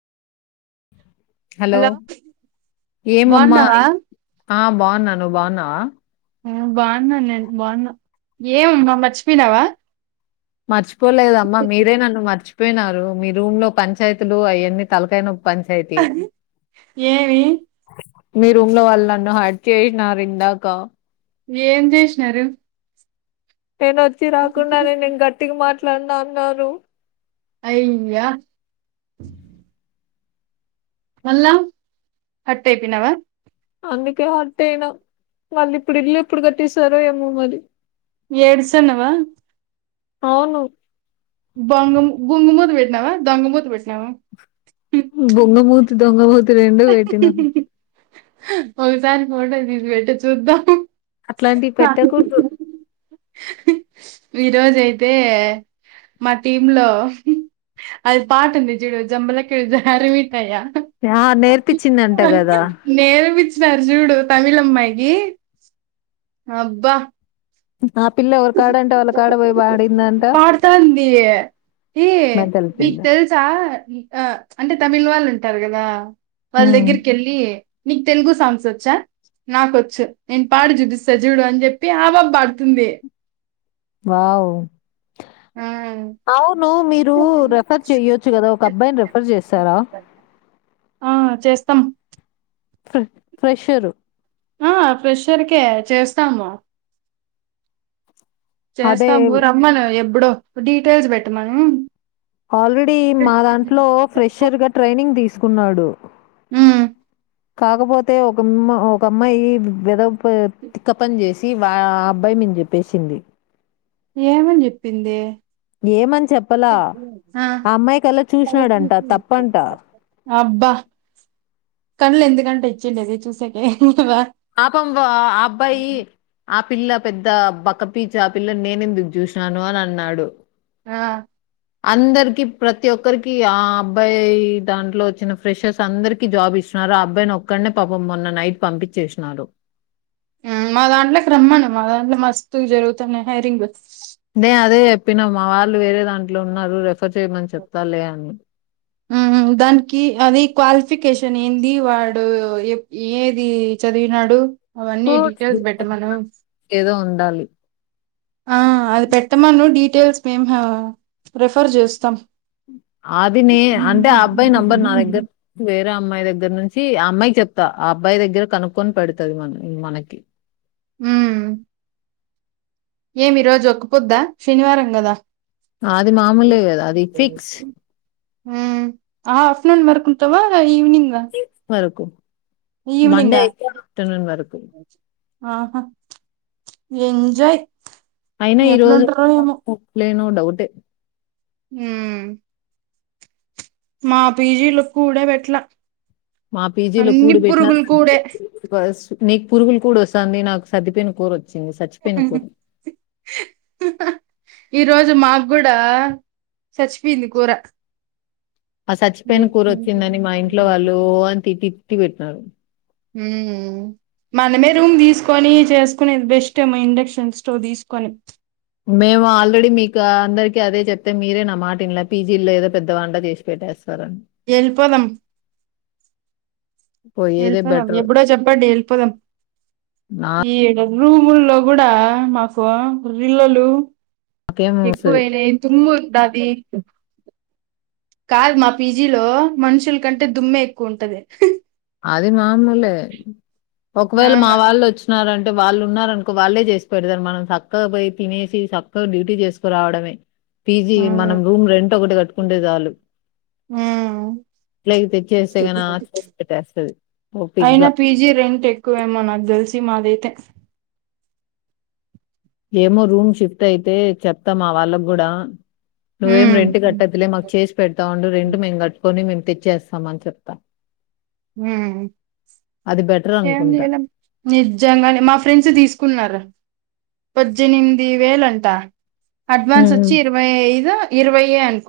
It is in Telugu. హలో ఏమమ్మా బాగున్నావా ఆ బాగున్న నువ్వు బాగున్నావా బాగున్నాను నేను బాగున్నా ఏం మమ్మ మర్చిపోయినావా మర్చిపోలేదమ్మా మీరే నన్ను మర్చిపోయినారు మీరు రూమ్ లో పంచాయతీలు అవన్నీ తలకై నొప్పి పంచాయతీ ఏమి మీ రూమ్ లో వాళ్ళన్ను హర్ట్ చేసినారు ఇందాక ఏం చేసినారు నేను వచ్చి రాకుండా నే నేను గట్టిగా మాట్లాడిన అన్నారు అయి యా మళ్ల్ళా హర్ట్ అయ్ పోయినవ అందుకే హట్ అయినా వాళ్ళు ఇప్పుడు ఇల్లు ఎప్పుడు కట్టిస్తారో ఏమో మరి ఏడ్సనవా అవును బొంగ బొంగమత్ భేట్నావా దొంగముత్ భేట్నావా బొంగమూతి దొంగమూతి రెండు పెట్టి నా ఒక సారి ఫోటో తీసి పెట్టు చూద్దాం. అట్లాంటివి పెట్టకూడదు. ఈ రోజు అయితే మా టీమ్ లో అది పాట ఉంది జూడు జంబ లక జారి మీ కయా ఆ, నేర్పించిందంట కదా నేరపిచ్చినారు చూడు తమిలమ్మాయికి ఆ పిల్ల ఎవరి కాడంటే వాళ్ళ కాడ పోయి పాడిందంట పాడుతంది ఎ మెంటల్ పిల్ల మేక్తెల్సా ఆ అంటే తమిళ వాళ్ళు ఉంటారు కదా వాళ్ళ ఉమ్. దగ్గరికి వెళ్ళి నీకు తెలుగు సాంగ్స్ వచ్చా నాకొచ్చు నేను పాడి జూపిస్తా జూడు అని చెప్పి ఆపాప పాడుతుంది వావ్ ఆ అవును మీరు రెఫర్ చెయ్యొచ్చు కదా ఒక అబ్బాయిని రెఫర్ చేసరా ఆ చేస్తాం ఫ్ర ఫ్రెషరు ఆ ఫ్రెషర్కే చేస్తాము అదే చేస్తాము రమ్మను ఎప్పుడో డీటెయిల్స్ పెట్టమను ఆల్రెడీ మా దాంట్లో ఫ్రెషర్ గా ట్రైనింగ్ తీసుకున్నాడు ఉమ్ కాకపోతే ఒకమ్మ ఒక అమ్మాయి వెద తిక్క పని చేసి వా ఆ అబ్బాయి మీము చెప్పేసింది ఏమని చెప్పింది ఏమని చెప్పలా ఆ అమ్మాయికల్లా చూసినాడంట తప్పంట కండ్లు ఎందుకంటే ఇచ్చేండేది చూసెకె ఆపం వా ఆ అబ్బాయి ఆ పిల్ల పెద్ద బకపీచ్ ఆ పిల్లని నేనెందుకు చూసినాను అని అన్నాడు ఆ అందరికి ప్రతి ఒక్కరికి ఆ అబ్బాయి దాంట్లో వచ్చిన ఫ్రెషర్స్ అందరికి జాబ్ ఇ నార ఆ అబ్బాయిని ఒక్కన్నే పాపం మొన్న నైట్ పంపించేసినారు ఉమ్ మా దాంట్లోకి రమ్మను మా దాంట్లో మస్తు జరుగుతున్నాయి హయిరింగ్ ప్పిన మా వాళ్ళు వేరే దాంట్లో ఉన్నారు రెఫర్ చేయమని చెప్తా లే అన్నా ఉమ్ దానికి అది క్వాలిఫికేషన్ ఏంది వాడు ఎప్ ఏది చదివినాడు అవన్నీ డీటెయిల్స్ పెట్టమను ఏదో ఉండాలి ఆ అది పెట్టమను డీటెయిల్స్ మేము రెఫర్ చేస్తాం అది నే అంటే ఆ అబ్బాయి నంబర్ నా దగ్గర వే ర అమ్మాయి దగ్గర నుంచి ఆ అమ్మాయి చెప్తా ఆ అబ్బాయి దగ్గర కనుక్కొని పెడుతది మన మనకి ఉం ఏమి రోజు ఒక పొద్దా శనివారం కదా అది మామూలే కదా అది ఫిక్స్ ఉమ్ ఆహా ఆఫ్టర్నూన్ వరకు ఉంటావా ఈవినింగ్ వరకు మండే ఈవినింగా అయితే ఆఫటర్నూన్ వరకు ఆహా ఎంజాయ్ అయినా ఎట్లుంటారో ఏమో ఈరోజులేనో డౌటే ఉమ్ మా పీజీలు కూడా పెట్లా మా పీజీలో అన్ని కూడి పెట్టిన పురుగులు కూడే ఫస్ నీకు పురుగులు కూడా వస్తంది నాకు సద్దిపోయిన కోర చ్చింది సచ్చి పెన కూ ఈ రోజు మాకు కూడా చచ్చిపోయింది కూర ఆ చచ్చిపోయిన కూర వచ్చిందని మా ఇంట్లో వాళ్ళు ఓ అని తిటి తిట్టి పెట్టినారు ఉమ్ మనమే రూమ్ తీసుకొని చేసుకునేది బెస్ట్ ఏమో ఇండక్షన్ స్టవ్ తీసుకొని మేము ఆల్రెడీ మీకు అందరికి అదే చెప్తే మీరే నా మాటిన్లే పీజీలో ఏదో పెద్ద వంట చేసి పెట్టేస్తారు ఏళ్పదం పోయేదే ఏళ్పదం బెటర్ ఎప్పుడో చెప్పండి ఏళ్పదం ఈ ఏడా రూముల్లో కూడా మాకు రిల్లలు నాకేం వస్తుంది ఎక్కువేలే తుము ఉంటది కాదు మా పీజీలో మనుషుల కంటే దుమ్మే ఎక్కువ ఉంటది అది మామూలే ఆ ఒకవేళ మా వాళ్ళు వచ్చినారంటే అంటే వాళ్ళు ఉన్నారనుకో వాళ్ళే చేసి పెడతారు మనం చక్కగా పో తినేసి చక్కగా డ్యూటీ చేసుకురావడమే పీజీ ఆ, మనం ఉమ్ రూమ్ రెంట్ ఒకటి కట్టుకుంటే చాలు ఎట్లాయి తేచేస్తే కన అయినా పీజీ రెంట్ ఎక్కువేమో నాకు తెలిసి మాదైతే ఏమో రూమ్ షిఫ్ట్ అయితే చెప్తాం ఆ వాళ్ళకు కూడా నువ్వేం ఉమ్ రెంట్ కట్టద్లే మాకు చేసి పెడ్టావుండు రెంట్ మేము కట్టుకొని మేము తెచ్చసమాన్ చెప్టా హ్మ్ ఏం అనుకుంటా చేలే నిజంగానే మా ఫ్రెండ్స్ తీసుకున్నారు పద్దన్మిది వేళంటా అడ్వాన్స్ ఉమ్ వచ్చి ఇరవై ఐదు ఇరవై యె అనుకు